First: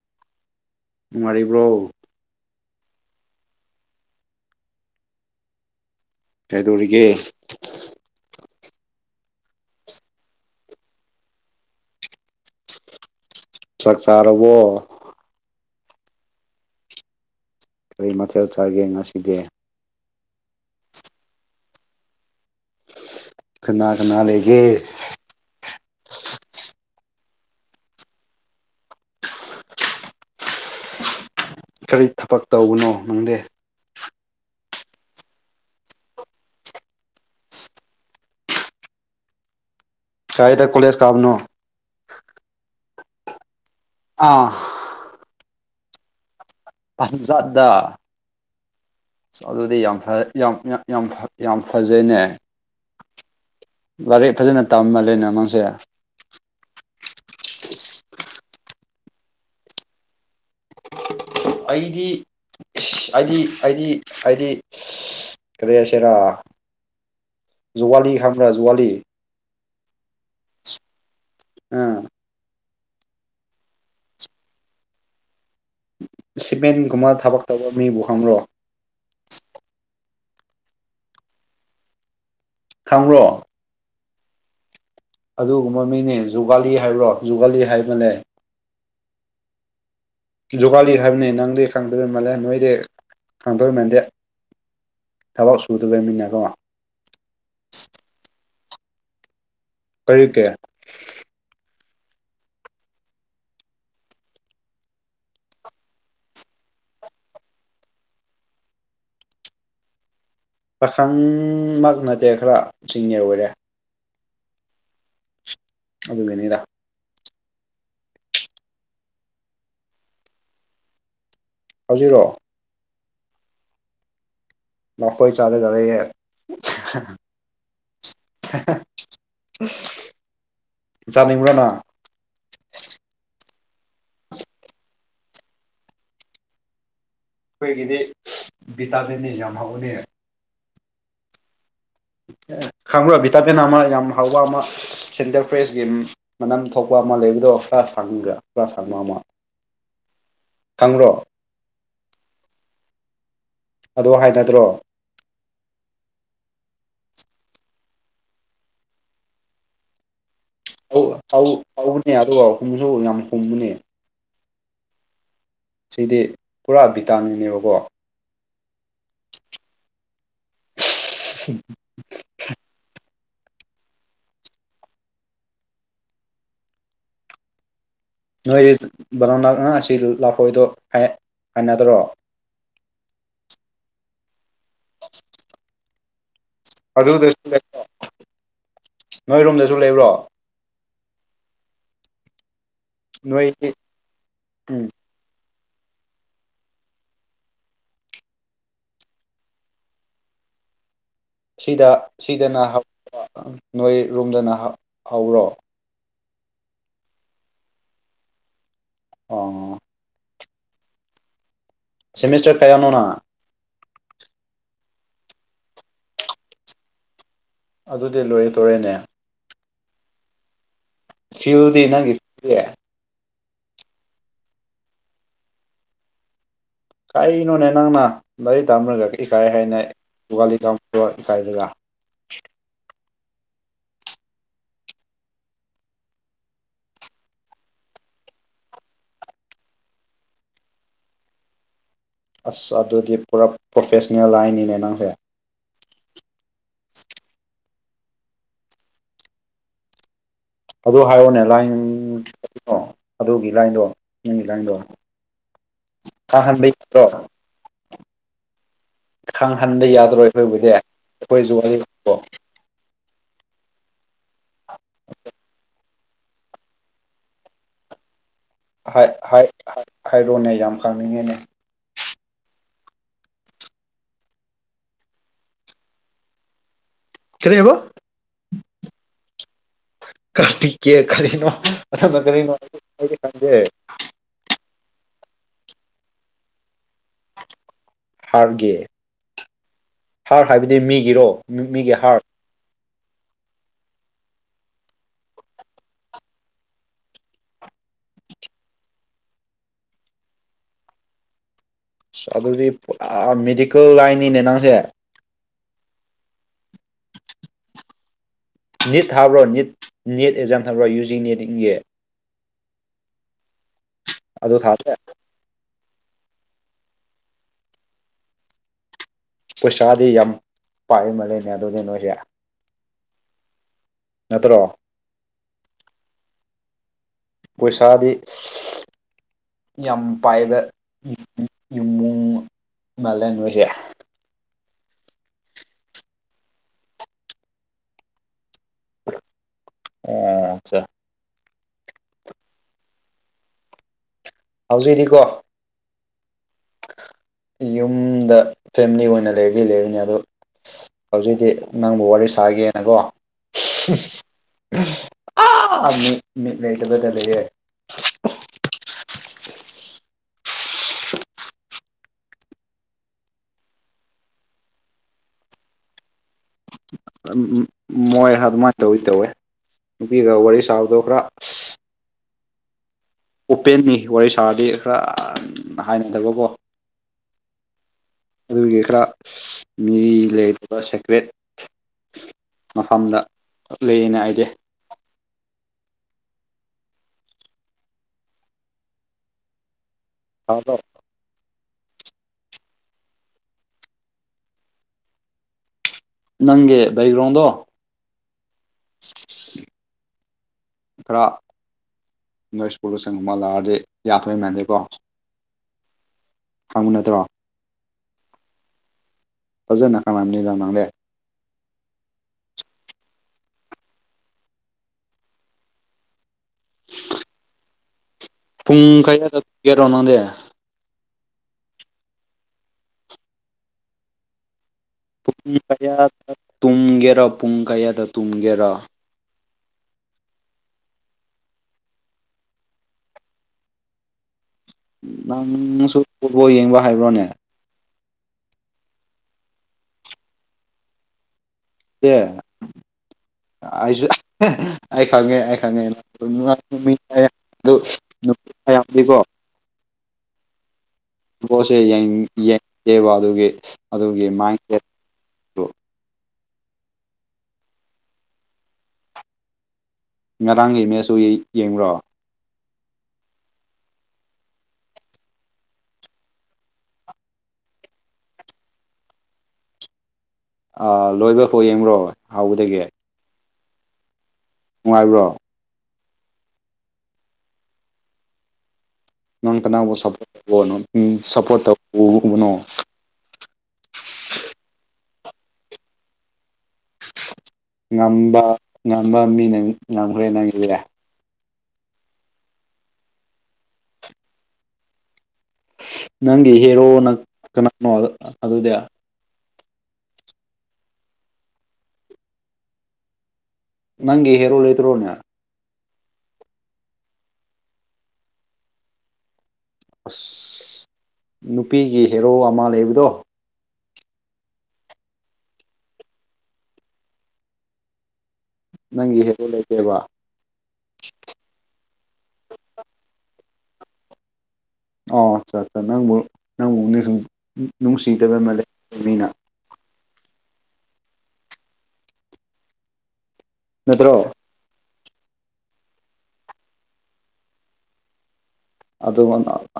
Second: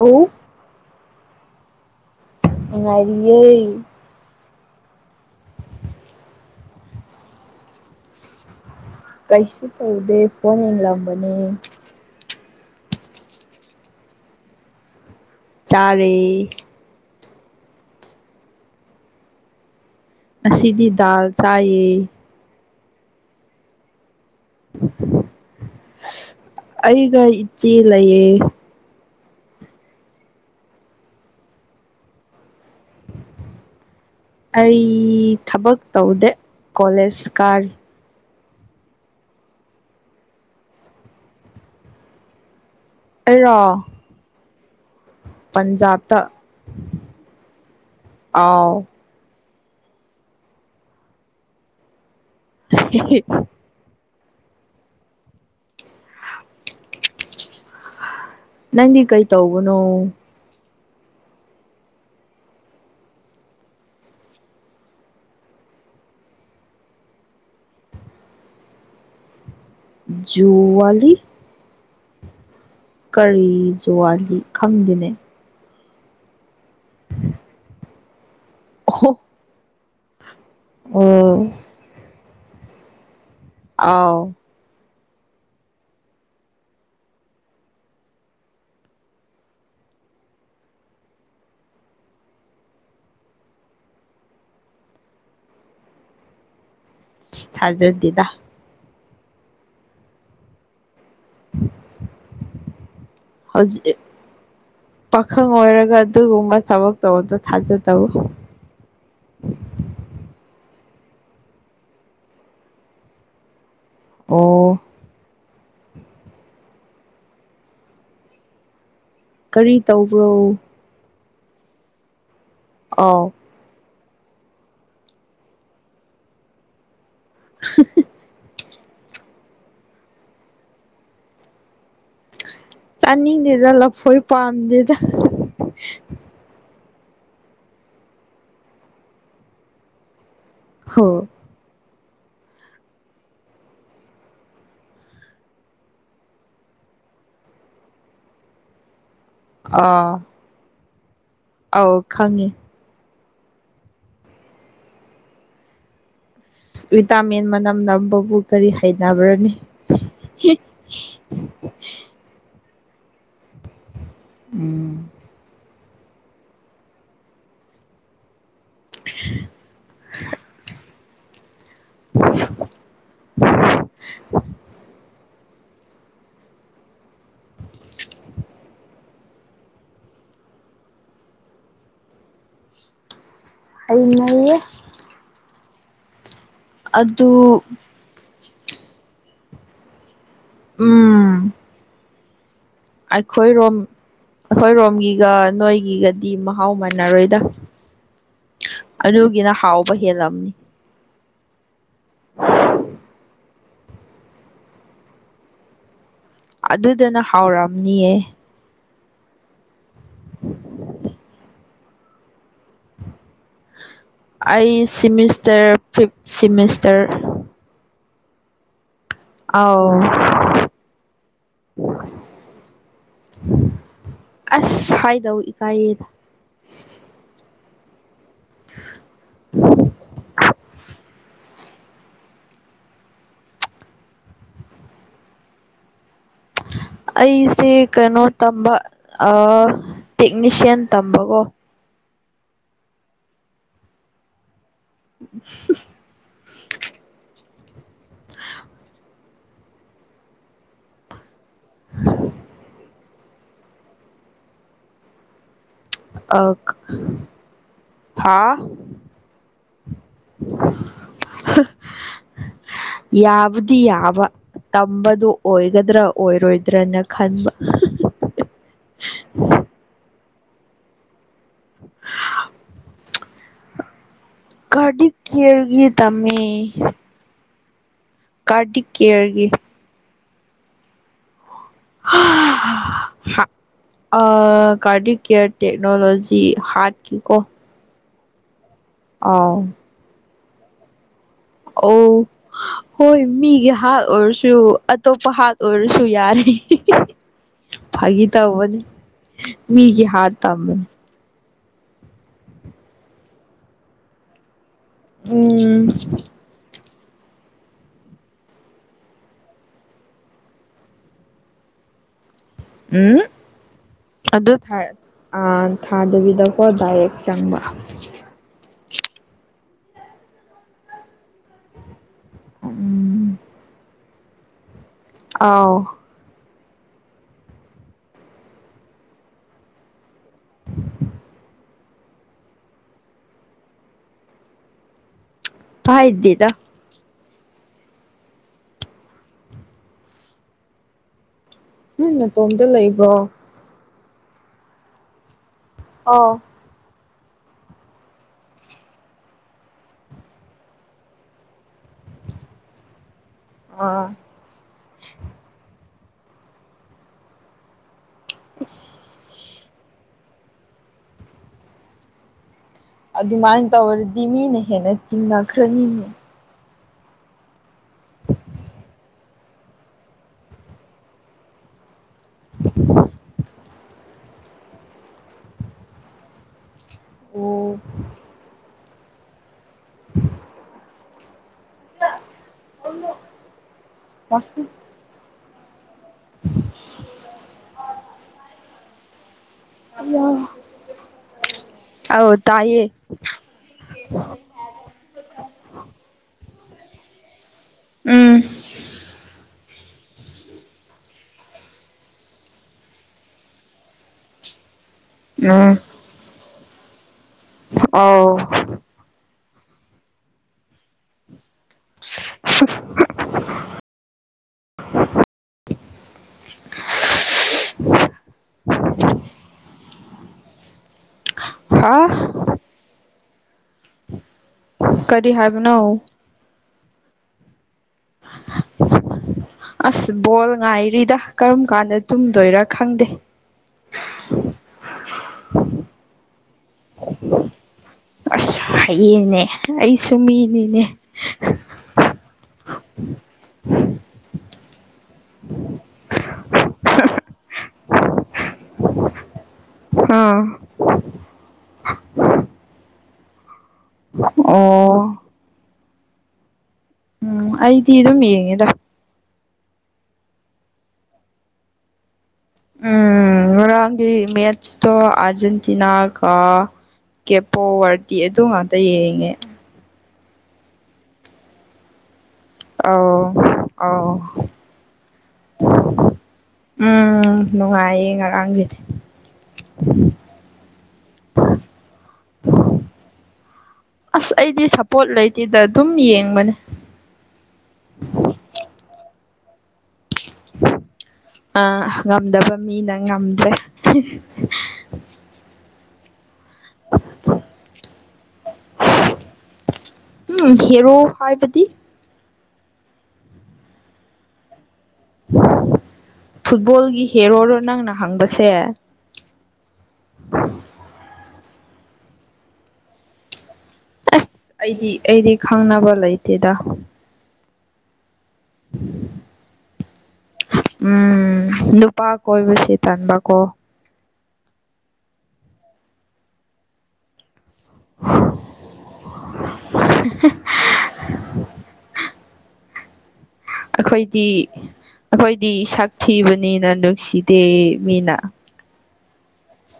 ꯑꯣ ꯅꯨꯡꯉꯥꯏꯔꯤꯕ꯭ꯔꯣ ꯅꯨꯉꯥꯏꯔꯤꯌꯦ ꯀꯩꯗꯧꯔꯤꯒꯦ ꯀꯩꯁꯤ ꯇꯧꯗꯦ ꯐꯣꯟ ꯌꯦꯡꯂꯝꯕꯅꯦ ꯆꯥꯛ ꯆꯥꯔꯕꯣ ꯆꯥꯔꯦ ꯀꯔꯤ ꯃꯊꯦꯜ ꯆꯥꯒꯦ ꯉꯁꯤꯗꯤ ꯉꯁꯤꯗꯤ ꯗꯥꯜ ꯆꯥꯏꯌꯦ ꯀꯅꯥ ꯀꯅꯥ ꯂꯩꯒꯦ ꯑꯩꯒ ꯏꯆꯦ ꯂꯩꯌꯦ ꯀꯔꯤ ꯊꯕꯛ ꯇꯧꯕꯅꯣ ꯅꯪꯗꯤ ꯑꯩ ꯊꯕꯛ ꯇꯧꯗꯦ ꯀꯣꯂꯦꯖ ꯀꯥꯔꯤ ꯀꯥꯏꯗ ꯀꯣꯂꯦꯁ ꯀꯥꯕꯅꯣ ꯑꯩꯔꯣ ꯑꯥ ꯄꯟꯖꯥꯕꯇ ꯄꯟꯖꯥꯕ ꯇꯥ ꯑꯥꯎ ꯑꯁ ꯑꯗꯨꯗꯤ ꯌꯥꯝ ꯐꯔꯦ ꯌꯥꯝ ꯌꯥꯝ ꯌꯥꯝ ꯐꯖꯩꯅꯦ [unintelligible] ꯂꯥꯏꯔꯤꯛ ꯐꯖꯅ ꯇꯝꯃꯜꯂꯦꯅ ꯅꯪꯁꯦ ꯅꯪꯗꯤ ꯀꯩ ꯇꯧꯕꯅꯣ ꯑꯩꯗꯤ ꯑꯩꯗꯤ ꯑꯩꯗꯤ ꯑꯩꯗꯤ ꯀꯔꯤ ꯍꯥꯏꯁꯦꯔꯥ ꯖꯨꯒꯂꯤ ꯈꯪꯕꯔꯥ ꯖꯨꯒꯂꯤ ꯖꯨꯨꯋꯥꯂꯤ ꯎꯝ ꯀꯔꯤ ꯖꯨꯋꯥꯂꯤ ꯈꯪꯗꯦꯅꯦ ꯁꯤꯃꯦꯟꯒꯨꯝꯕ ꯊꯕꯛ ꯇꯧꯕ ꯃꯤꯕꯨ ꯍꯪꯔꯣ ꯑꯣꯍꯣ ꯎꯝ ꯈꯪꯕ꯭ꯔꯣ ꯑꯥꯎ ꯑꯗꯨꯒꯨꯝꯕ ꯃꯤꯅꯦ ꯖꯨꯋꯥꯂꯤ ꯍꯥꯏꯕ꯭ꯔꯣ ꯖꯨꯒꯥꯂꯤ ꯍꯥꯏꯕꯅꯦ ꯖꯨꯒꯥꯂꯤ ꯍꯥꯏꯕꯅꯤ ꯅꯪꯗꯤ ꯈꯪꯗꯕ ꯃꯥꯜꯂꯦ ꯅꯣꯏꯗꯤ ꯈꯪꯗꯣꯏ ꯃꯥꯟꯗꯦ ꯊꯕꯛ ꯁꯨꯗꯔꯕꯅꯤꯅꯥ ꯀꯣ ꯊꯥꯖꯗꯦꯗ ꯀꯔꯤ ꯀꯤ [inaudible] ꯍꯧꯖꯤ ꯄꯥꯈꯪ ꯑꯣꯏꯔꯒ ꯑꯗꯨꯒꯨꯝꯕ ꯊꯕꯛ ꯇꯧꯕꯗꯣ ꯊꯥꯖꯗꯕ ꯄꯥꯈꯪꯃꯛ ꯅꯠꯇꯦ ꯈꯔ ꯁꯤꯅꯦꯔ ꯑꯣꯏꯔꯦ ꯑꯣ ꯑꯗꯨꯒꯤꯅꯤꯗ ꯀꯔꯤ ꯇꯧꯕ꯭ꯔꯣ ꯍꯧꯖꯤꯛꯔꯣ ꯑꯥꯎ ꯂꯐꯣꯏ ꯆꯔꯒꯥ ꯂꯩꯌꯦ ꯆꯥꯅꯤꯡꯕꯔꯥ ꯅꯪ ꯆꯥꯅꯤꯡꯗꯦꯗ ꯂꯐꯣꯏ ꯄꯥꯝꯗꯦꯗ ꯑꯩꯈꯣꯏꯒꯤꯗꯤ ꯚꯤꯇꯥꯃꯤꯟꯅꯤ ꯌꯥꯝ ꯍꯥꯎꯕꯅꯦ ꯍ ꯈꯡꯕꯔꯥ ꯚꯤꯇꯥꯃꯤꯟ ꯑꯃ ꯌꯥꯝ ꯍꯥꯎꯕ ꯑꯃ ꯁꯦꯟꯇꯔ ꯐ꯭ꯔꯦꯁꯒꯤ ꯃꯅꯝ ꯊꯣꯛꯄ ꯑꯃ ꯂꯩꯕꯗꯣ ꯈꯔ ꯁꯥꯡꯒ꯭ꯔꯥ ꯈꯔ ꯁꯥꯡꯕ ꯑꯃ ꯑꯥ ꯈꯪꯕꯔꯣ ꯑꯧ ꯈꯪꯉꯦ ꯑꯗꯣ ꯍꯥꯏꯅꯗ꯭ꯔꯣ ꯚꯤꯇꯥꯃꯤꯟ ꯃꯅꯝ ꯅꯝꯕꯕꯨ ꯀꯔꯤ ꯍꯩꯅꯕ꯭ꯔꯅꯤ ꯍꯧ ꯍꯧ ꯍꯧꯕꯅꯦ ꯑꯗꯨꯒ ꯍꯨꯝꯁꯨ ꯌꯥꯝ ꯍꯨꯝꯕꯅꯦ ꯎꯝ ꯁꯤꯗꯤ ꯄꯨꯔꯥ ꯚꯤꯇꯥꯃꯤꯟꯅꯦꯕꯀꯣ [unintelligible] [unintelligible] ꯅꯣꯏ ꯕꯅꯣꯅꯥ ꯉꯥ ꯑꯁꯤ ꯂꯥꯐꯣꯏꯗꯣ ꯍꯩꯅꯗꯔꯣ ꯍꯩꯅꯌꯦ [unintelligible] ꯑꯗꯨ ꯑꯗꯨꯗꯁꯨ ꯂꯩꯕ ꯅꯣꯏꯔꯣꯝꯗꯁꯨ ꯂꯩꯕ꯭ꯔꯣ ꯎꯝ ꯅꯣꯏꯒꯤ ꯑꯩꯈꯣꯏꯔꯣꯝ ꯎꯝ ꯑꯩꯈꯣꯏꯔꯣꯝꯒꯤꯒ ꯅꯣꯏꯒꯤꯒꯗꯤ ꯃꯍꯥꯎ ꯃꯥꯟꯅꯔꯣꯏꯗ ꯑꯗꯨꯒꯤꯅ ꯍꯥꯎꯕ ꯍꯦꯜꯂꯝꯅꯤ ꯁꯤꯗ ꯁꯤꯗꯅ ꯍꯥꯎꯕꯔꯣ ꯅꯣꯏ ꯔꯨꯝꯗꯅ ꯍꯧꯕꯔꯣ ꯑꯗꯨꯗꯅ ꯍꯥꯎꯔꯝꯅꯤꯌꯦ ꯑꯣ ꯁꯦꯃꯤꯁꯇꯔ ꯀꯌꯥꯅꯣ ꯅꯪ ꯑꯩ ꯁꯤꯃꯤꯁꯇꯔ ꯐꯤꯞ ꯁꯤꯃꯤꯁꯇꯔ ꯑꯗꯨꯗꯤ ꯂꯣꯏꯔꯦ ꯇꯣꯏꯔꯦꯅꯦ ꯑꯥꯎ ꯐꯤꯜꯗꯤ ꯅꯪꯒꯤ ꯐꯦ ꯑꯁ ꯍꯥꯏꯗꯧ ꯏꯀꯥꯏꯌꯦꯗ ꯀꯔꯤꯅꯣꯅꯦ ꯅꯪꯅ ꯂꯥꯏꯔꯤꯛ ꯇꯥꯝꯃꯔꯒ ꯏꯀꯥꯏ ꯍꯥꯏꯅ ꯒꯥꯂꯤ ꯇꯥꯃꯣ ꯏꯀꯥꯏꯔꯒ ꯑꯩꯁꯦ ꯀꯩꯅꯣ ꯇꯝꯕ ꯑꯥ ꯇꯦꯛꯅꯤꯁꯤꯌꯥꯟ ꯇꯝꯕꯀꯣ ꯑꯁ ꯑꯗꯨꯗꯤ ꯄꯨꯔꯥ ꯄ꯭ꯔꯣꯐꯦꯁꯅꯦꯜ ꯍꯥꯏꯅꯤꯅꯦ ꯅꯪꯁꯦ [unintelligible] [unintelligible] ꯑꯗꯨ ꯍꯥꯏꯔꯛꯑꯣꯅꯦ ꯂꯥꯏꯟ ꯑꯗꯨꯒꯤ ꯂꯥꯏꯟꯗꯣ ꯅꯪꯒꯤ ꯂꯥꯏꯟꯗꯣ [unintelligible] ꯍꯥꯥ ꯈꯪꯍꯟꯕ ꯌꯥꯗꯔꯣ ꯑꯩꯈꯣꯏꯕꯨꯗꯤ ꯑꯩꯈꯣꯏꯁꯨ ꯋꯥꯔꯤꯗꯣ ꯌꯥꯕꯨꯗꯤ ꯌꯥꯕ ꯇꯝꯕꯗꯣ ꯑꯣꯏꯒꯗ꯭ꯔꯣ ꯑꯣꯏꯔꯣꯏꯗ꯭ꯔꯅ ꯈꯟꯕ ꯍꯥꯏ ꯍꯥꯏ ꯍꯥꯏ ꯍꯥꯏꯔꯣꯑꯣꯅꯦ ꯌꯥꯝ ꯈꯪꯅꯤꯡꯉꯦꯅꯦ [unintelligible] ꯀꯥꯔꯗꯤꯛ ꯀꯤꯌꯔꯒꯤꯗ ꯇꯝꯃꯤ ꯀꯔꯤꯍꯥꯏꯕ ꯀꯥꯔꯗꯤꯛ ꯀꯤꯌꯔꯒꯤ ꯀꯥꯔꯇꯤꯛ ꯀꯤꯌꯔ ꯀꯔꯤꯅꯣ ꯑꯗꯨꯅ ꯀꯔꯤꯅꯣ ꯈꯣꯏꯗꯤ ꯈꯪꯗꯦ ꯑ ꯀꯥꯔꯗꯤꯛ ꯀꯦꯌꯔ ꯇꯦꯛꯅꯣꯂꯣꯖꯤ ꯍꯥꯠꯀꯤ ꯀꯣ ꯍꯥꯔꯒꯤ ꯑꯥꯎ ꯍꯥꯔ ꯍꯥꯏꯕꯗꯤ ꯃꯤꯒꯤꯔꯣ ꯃꯤꯒꯤ ꯑꯣ [unintelligible] ꯍꯣꯏ ꯃꯤꯒꯤ ꯍꯥꯠ ꯑꯣꯏꯔꯁꯨ ꯑꯇꯣꯞꯄ ꯍꯥꯠ ꯑꯣꯏꯔꯁꯨ ꯌꯥꯔꯦ ꯐꯥꯒꯤ ꯇꯕꯅꯤ ꯃꯤꯒꯤ ꯍꯥꯔ ꯇꯝꯃꯨ ꯑꯁ ꯑꯗꯨꯗꯤ ꯄꯨ ꯑꯥ ꯃꯦꯗꯤꯀꯦꯜ ꯂꯥꯏꯟꯅꯤꯅꯦ ꯅꯪꯁꯦ ꯎꯝ ꯅꯤꯠ ꯊꯥꯕ꯭ꯔꯣ ꯅꯤꯠ ꯅꯦꯠ ꯑꯦꯛꯖꯥꯝ ꯊꯥꯕ꯭ꯔꯣ ꯌꯨꯖꯤ ꯅꯦꯇꯤꯡꯒꯤ ꯎꯝ ꯑꯗꯨ ꯊꯥꯏ ꯑꯥ ꯊꯥꯗꯕꯤꯀꯣ ꯗꯥꯏꯔꯦꯛ ꯆꯪꯕ ꯄꯩꯁꯥꯗꯤ ꯌꯥꯝ ꯄꯥꯏ ꯃꯜꯂꯦꯅꯦ ꯑꯗꯨꯗꯤ ꯅꯣꯏꯖꯦ ꯎꯝ ꯅꯠꯇꯔꯣ ꯑꯥꯎ ꯀꯣꯏꯁꯥꯗꯤ ꯌꯥꯝ ꯄꯥꯏꯗ ꯏꯌꯨꯃꯨꯡ ꯃꯥꯂꯦ ꯄꯣꯏꯁꯦ ꯐꯥꯏꯗꯦꯗ ꯑꯣ ꯑꯠꯆꯥ ꯅꯣꯏ ꯅꯇꯣꯝꯗ ꯂꯩꯕ꯭ꯔꯣ ꯍꯧꯖꯤꯛꯗꯤꯀꯣ ꯑꯧ ꯌꯨꯝꯗ ꯐꯦꯃ꯭ꯂꯤ ꯑꯣꯏꯅ ꯂꯩꯕꯗꯤ ꯂꯩꯔꯤꯅꯦ ꯑꯗꯣ ꯍꯧꯖꯤꯛꯇꯤ ꯅꯪꯕꯨ ꯋꯥꯔꯤ ꯁꯥꯒꯦꯅꯀꯣ ꯑꯥ ꯑꯥ ꯃꯤ ꯃꯤ ꯂꯩꯇꯕꯗ ꯂꯩꯌꯦ ꯑꯁ ꯑꯗꯨꯃꯥꯏꯅ ꯇꯧꯔꯗꯤ ꯃꯤꯅ ꯍꯦꯟꯅ ꯆꯤꯡꯅꯈ꯭ꯔꯅꯤꯅꯦ ꯃꯣꯏ ꯍ ꯑꯗꯨꯃꯥꯏꯟ ꯇꯧꯏ ꯇꯧꯋꯦ ꯅꯨꯄꯤꯒ ꯋꯥꯔꯤ ꯁꯥꯕꯗꯣ ꯈ꯭ꯔ ꯑꯣꯄꯦꯟꯅꯤ ꯋꯥꯔꯤ ꯁꯥꯔꯗꯤ ꯈ꯭ꯔ ꯍꯥꯏꯅꯗꯕꯀꯣ ꯑꯣ ꯑꯗꯨꯒꯤ ꯈ꯭ꯔ ꯃꯤ ꯂꯩꯇꯕ ꯁꯦꯀ꯭ꯔꯦꯠ ꯃꯐꯝꯗ ꯀꯞ ꯂꯩꯌꯦꯅꯦ ꯑꯥꯏꯗꯦ ꯋꯥꯁꯔꯨꯝ ꯏꯌꯣ ꯇꯥꯕ꯭ꯔꯣ ꯑꯧ ꯇꯥꯏꯌꯦ ꯅꯪꯒꯤ ꯕꯩꯒ꯭ꯔꯣꯡꯗꯣ ꯎꯝ [unintelligible] ꯈ꯭ꯔ ꯅꯣꯏ ꯁ꯭ꯀꯨꯜꯗ ꯁꯟꯒꯨꯝꯕ ꯂꯥꯛꯑꯗꯤ ꯌꯥꯊꯣꯏ ꯃꯥꯟꯗꯦꯀꯣ ꯎꯝ ꯈꯪꯕ ꯅꯠꯇ꯭ꯔꯣ ꯑꯥꯎ ꯐꯖꯥꯅ ꯈꯪꯉꯝꯅꯤꯗ ꯅꯪꯗꯦ [inaudible] ꯄꯨꯡ ꯀꯌꯥꯗ ꯒꯦꯔꯣ ꯅꯪꯗꯦ ꯍꯥꯥ ꯀꯔꯤ ꯄꯨꯡ ꯍꯥꯏꯕꯅꯣ ꯀꯌꯥꯗ ꯇꯨꯝꯒꯦꯔ ꯄꯨꯡ ꯀꯌꯥꯗ ꯇꯨꯝꯒꯦꯔ ꯑꯁ ꯕꯣꯜ ꯉꯥꯏꯔꯤꯗ ꯀꯔꯝꯀꯥꯟꯗ ꯇꯨꯝꯗꯣꯏꯔ ꯈꯪꯗꯦ ꯅꯪꯁꯨ ꯐꯨꯠꯕꯣꯜ ꯌꯦꯡꯕ ꯍꯥꯏꯕ꯭ꯔꯣꯅꯦ ꯑꯁ ꯍꯌꯦꯡꯅꯦ ꯑꯩꯁꯨ ꯃꯤꯅꯤꯅꯦ ꯑꯦ ꯑꯩꯁꯨ ꯑꯩ ꯈꯪꯉꯦ ꯑꯩ ꯈꯪꯉꯦ [unintelligible] ꯍꯝ [unintelligible] ꯑꯗꯨꯒꯤ ꯃꯥꯏꯟꯁꯦꯠꯇꯨ ꯑꯣ ꯎꯝ ꯑꯩꯗꯤ ꯑꯗꯨꯝ ꯌꯦꯡꯉꯦꯗ ꯉꯔꯥꯡꯒꯤꯃꯦꯁ ꯎꯨꯏ ꯌꯦꯡꯕ꯭ꯔꯣ ꯎꯝ ꯉꯔꯥꯡꯒꯤ ꯃꯦꯠꯆꯇꯣ ꯑꯔꯖꯦꯟꯇꯤꯅꯥ ꯀ ꯀꯦꯄꯣ ꯋꯥꯔꯇꯤ ꯑꯗꯨ ꯉꯥꯛꯇ ꯌꯦꯡꯉꯦ ꯑꯥ ꯂꯣꯏꯕꯐꯥꯎ ꯌꯦꯡꯕ꯭ꯔꯣ ꯍꯥꯎꯕꯗꯒꯤ ꯑꯥꯎ ꯑꯥꯎ ꯅꯨꯡꯉꯥꯏꯕ꯭ꯔꯣ ꯎꯝ ꯅꯨꯡꯉꯥꯏꯌꯦ ꯉꯔꯥꯡꯒꯤꯗꯤ ꯅꯪ ꯀꯅꯥꯒꯨꯝꯕ ꯁꯄꯣꯔꯠ [unintelligible] ꯑꯁ ꯑꯩꯗꯤ ꯁꯞꯄꯣꯔꯠ ꯂꯩꯇꯦꯗ ꯑꯗꯨꯝ ꯌꯦꯡꯕꯅꯦ ꯉꯝꯕ ꯉꯝꯕ ꯃꯤꯅꯥ ꯉꯝꯈꯒꯔꯦ ꯅꯪꯒꯤ ꯑ ꯉꯝꯗꯕ ꯃꯤꯅ ꯉꯝꯗ꯭ꯔꯦ ꯅꯪꯒꯤ ꯍꯦꯔꯣꯅ ꯀꯅꯥꯅꯣ ꯑꯗꯨꯗꯤ ꯎꯝ ꯍꯦꯔꯣ ꯍꯥꯏꯕꯗꯤ ꯅꯪꯒꯤ ꯍꯦꯔꯣ ꯂꯩꯗ꯭ꯔꯣꯅꯦ ꯐꯨꯠꯕꯣꯜꯒꯤ ꯍꯦꯔꯣꯔꯣ ꯅꯪꯅ ꯍꯪꯕꯁꯦ ꯑꯁ ꯅꯨꯄꯤꯒꯤ ꯍꯦꯔꯣ ꯑꯃ ꯂꯩꯕꯗꯣ ꯑꯩꯗꯤ ꯑꯩꯗꯤ ꯈꯪꯅꯕ ꯂꯩꯇꯦꯗ ꯅꯪꯒꯤ [unintelligible] ꯂꯩꯇꯦꯕ ꯎꯝ ꯅꯨꯄꯥ ꯀꯣꯏꯕꯁꯦ ꯇꯟꯕꯀꯣ ꯑꯣ ꯑꯆꯥꯆ ꯅꯪꯕꯨ ꯅꯪꯕꯨ ꯁꯨꯝ ꯅꯨꯡꯁꯤ [unintelligible] ꯃꯤꯅ [unintelligible] ꯑꯈꯣꯏꯗꯤ ꯅꯠꯇ꯭ꯔꯣ ꯑꯈꯣꯏꯗꯤ ꯁꯛ ꯊꯤꯕꯅꯤꯅ ꯅꯨꯡꯁꯤꯗꯦ ꯃꯤꯅ ꯑꯗꯨ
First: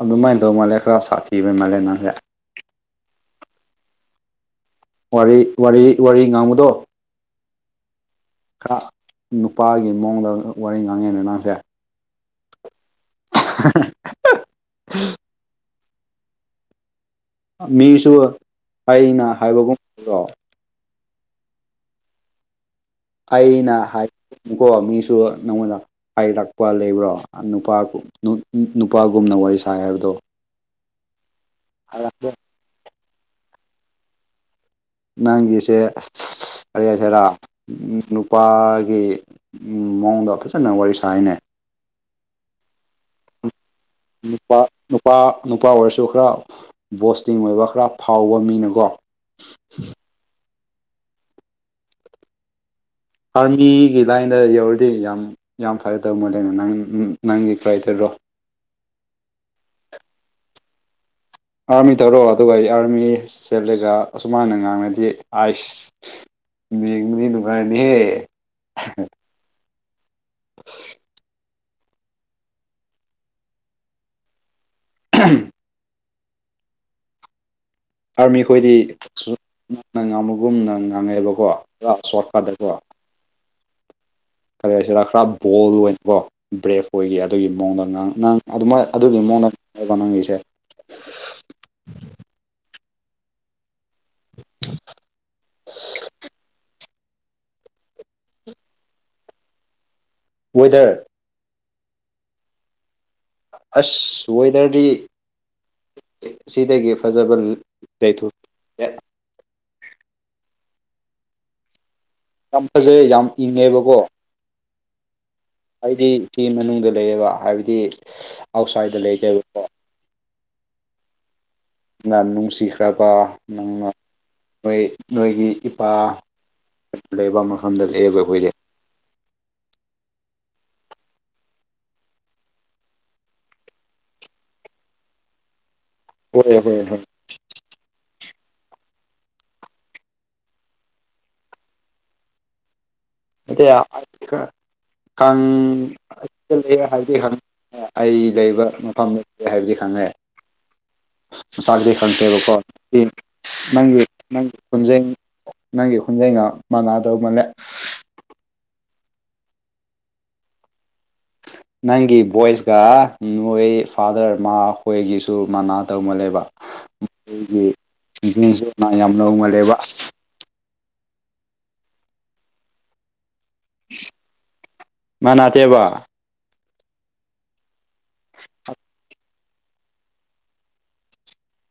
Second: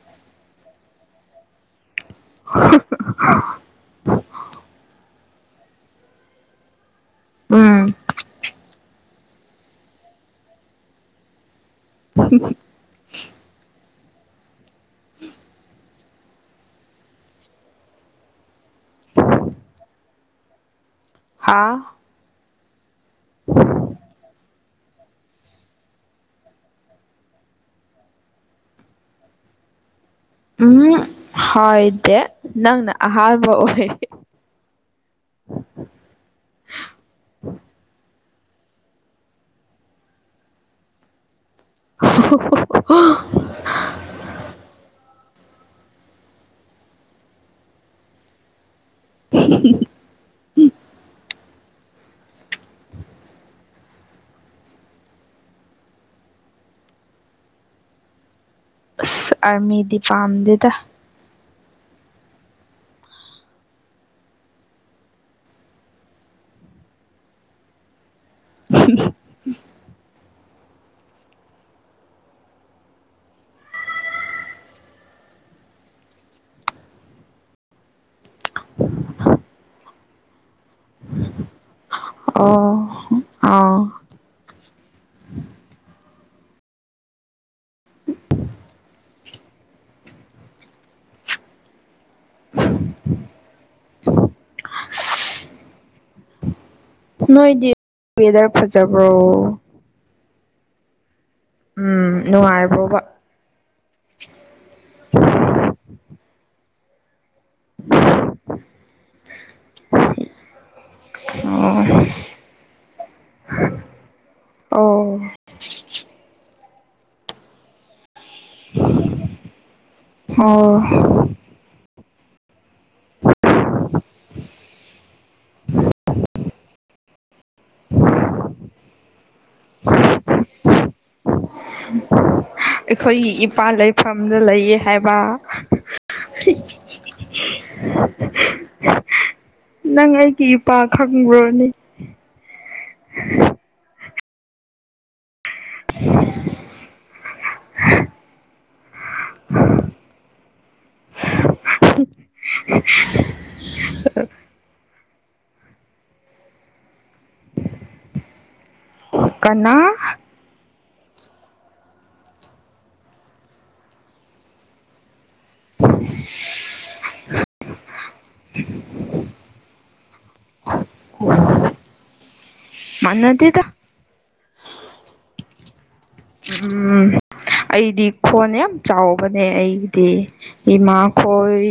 ꯑꯗꯨꯃꯥꯏꯅ ꯇꯧ ꯃꯥꯜꯂꯦ ꯈꯔ ꯁꯥꯊꯤꯕꯩ ꯃꯥꯜꯂꯦ ꯅꯪꯁꯦ [inaudible] ꯋꯥꯔꯤ ꯋꯥꯔꯤ ꯋꯥꯔꯤ ꯉꯥꯡꯕꯗꯣ ꯎꯝ ꯅꯨꯄꯥꯒꯤ ꯃꯑꯣꯡꯗ ꯋꯥꯔꯤ ꯉꯥꯡꯉꯦꯅꯦ ꯅꯪꯁꯦ [unintelligible] [unintelligible] ꯃꯤꯁꯨ ꯑꯩꯅ ꯍꯥꯏꯕꯒꯨꯝꯕꯗꯣ ꯍꯥꯥ ꯑꯩꯅ ꯍꯥꯏꯀꯣ ꯃꯤꯁꯨ ꯅꯪꯉꯣꯟꯗ ꯍꯥꯏꯔꯛꯄ ꯂꯩꯕ꯭ꯔꯣ ꯅꯨꯄꯥ ꯅꯨ ꯅꯨꯄꯥꯒꯨꯝꯅ ꯋꯥꯔꯤ ꯁꯥꯏ ꯍꯥꯏꯕꯗꯣ ꯎꯝ ꯍꯥꯏꯗꯦ ꯅꯪꯅ ꯑꯍꯥꯟꯕ ꯑꯣꯏ ꯅꯪꯒꯤꯁꯦ ꯀꯔꯤꯍꯁꯤꯔꯥ ꯅꯨꯄꯥꯒꯤ ꯃꯑꯣꯡꯗ ꯐꯖꯅ ꯋꯥꯔꯤ ꯁꯥꯏꯅꯦ [unintelligible] ꯅꯨꯄꯥ ꯅꯨꯄꯥ ꯅꯨꯄꯥ ꯑꯣꯏꯔꯁꯨ ꯈꯔ ꯕꯣꯁꯇꯤꯡ ꯑꯣꯏꯕ ꯈꯔ ꯐꯥꯎꯕ ꯃꯤꯅꯀꯣ [unintelligible] ꯑꯥꯔꯃꯤꯒꯤ ꯂꯥꯏꯟꯗ ꯌꯧꯔꯗꯤ ꯌꯥꯝ ꯌꯥꯝ ꯐꯔꯇꯧ ꯃꯥꯜꯂꯦꯅꯦ ꯅꯪ ꯅꯪꯒꯤ ꯀ꯭ꯂꯥꯏꯇꯔꯗꯣ ꯑꯁ ꯑꯥꯔꯃꯤꯗꯤ ꯄꯥꯝꯗꯦꯗ ꯑꯥꯔꯃꯤ ꯇꯧꯔꯣ ꯑꯗꯨꯒ ꯏꯌꯥꯔꯃꯤꯁ ꯆꯠꯂꯒ ꯑꯁꯨꯃꯥꯏꯅ ꯉꯥꯡꯔꯗꯤ ꯑꯥꯏꯁ ꯃꯤꯡꯗꯤ ꯅꯨꯡꯉꯥꯏꯔꯅꯤꯍꯦ [unintelligible] [unintelligible] ꯑꯥꯔꯃꯤ ꯑꯩꯈꯣꯏꯗꯤ [unintelligible] ꯉꯥꯡꯕꯒꯨꯝꯅ ꯉꯥꯡꯉꯩꯑꯕꯀꯣ ꯄꯨꯔꯥ ꯁꯣꯔꯠꯀꯥꯠꯇꯀꯣ ꯑꯥꯎ ꯀꯔꯤ ꯍꯥꯏꯁꯤꯔ ꯈꯔ ꯕꯣꯜ ꯑꯣꯏꯅꯀꯣ ꯕ꯭ꯔꯦꯐ ꯑꯣꯏꯒꯤ ꯑꯗꯨꯒꯤ ꯃꯑꯣꯡꯗ ꯉꯥꯡ ꯉꯥꯡ ꯑꯗꯨꯃꯥꯏꯅ ꯑꯗꯨꯒꯤ ꯃꯑꯣꯡꯗꯅꯦꯕ ꯅꯪꯒꯤꯁꯦ [unintelligible] ꯅꯣꯏꯗꯤ ꯋꯦꯗꯔ ꯐꯖꯕ꯭ꯔꯣ ꯋꯦꯗꯔ ꯎꯝ ꯅꯨꯡꯉꯥꯏꯕ꯭ꯔꯣꯕ ꯑꯁ ꯋꯦꯗꯔꯗꯤ ꯁꯤꯗꯒꯤ ꯐꯖꯕ ꯂꯩꯊꯨꯛ ꯇꯦ ꯑꯣ ꯌꯥꯝ ꯐꯖꯩ ꯌꯥꯝ ꯏꯪꯉꯦꯕꯀꯣ ꯑꯣ ꯍꯥꯏꯗꯤ ꯏꯆꯦ ꯃꯅꯨꯡꯗ ꯂꯩꯌꯦꯕ ꯍꯥꯏꯕꯗꯤ ꯑꯥꯎꯠꯁꯥꯏꯗꯠꯇ ꯂꯩꯇꯦꯕꯀꯣ ꯑꯣ ꯅ ꯅꯨꯡꯁꯤꯈ꯭ꯔꯕ ꯅꯪꯅ ꯅꯣꯏ ꯅꯣꯏꯒꯤ ꯏꯄꯥ ꯂꯩꯕ ꯃꯐꯝꯗ ꯂꯩꯑꯦꯕ ꯑꯩꯈꯣꯏꯗꯤ ꯑꯩꯈꯣꯏꯒꯤ ꯏꯄꯥꯥ ꯂꯩꯐꯝꯗ ꯂꯩꯌꯦ ꯍꯥꯏꯕ ꯍꯣꯏ [inaudible] ꯅꯪ ꯑꯩꯒꯤ ꯏꯄꯥ ꯈꯪꯕ꯭ꯔꯣꯅꯦ ꯑꯌꯥ ꯑꯥꯏꯗꯤ ꯈ ꯈꯪ [unintelligible] ꯍꯥꯏꯗꯤ ꯈꯪ ꯑꯩ ꯂꯩꯕ ꯃꯐꯝꯅꯤ ꯍꯥꯏꯕꯗꯤ ꯈꯪꯉꯦ ꯃꯁꯥꯗꯤ ꯈꯪꯇꯦꯕꯀꯣ ꯅꯪꯒꯤ ꯅꯪꯒꯤ ꯈꯣꯟꯖꯦꯡ ꯅꯪꯒꯤ ꯈꯣꯟꯖꯦꯟꯒ ꯃꯥꯟꯅꯗꯧ ꯃꯥꯜꯂꯦ ꯀꯅꯥ ꯅꯪꯒꯤ ꯚꯣꯏꯁꯀ ꯅꯣꯏ ꯐꯥꯗꯔ ꯃꯥꯈꯣꯏꯒꯤꯁꯨ ꯃꯅꯥꯗꯧ ꯃꯥꯜꯂꯦꯕ ꯅꯣꯏꯒꯤ ꯏꯟꯖꯤꯟꯁꯨ ꯅ ꯌꯥꯝ ꯅꯧꯃꯜꯂꯦꯕ ꯃꯥꯟꯅꯗꯦꯗ ꯃꯥꯟꯅꯇꯦꯕ ꯎꯝ ꯑꯩꯗꯤ ꯈꯣꯟ ꯌꯥꯝ ꯆꯥꯎꯕ ꯅꯦ ꯑꯩꯒꯤꯗꯤ ꯏꯃꯥ ꯈꯣꯏ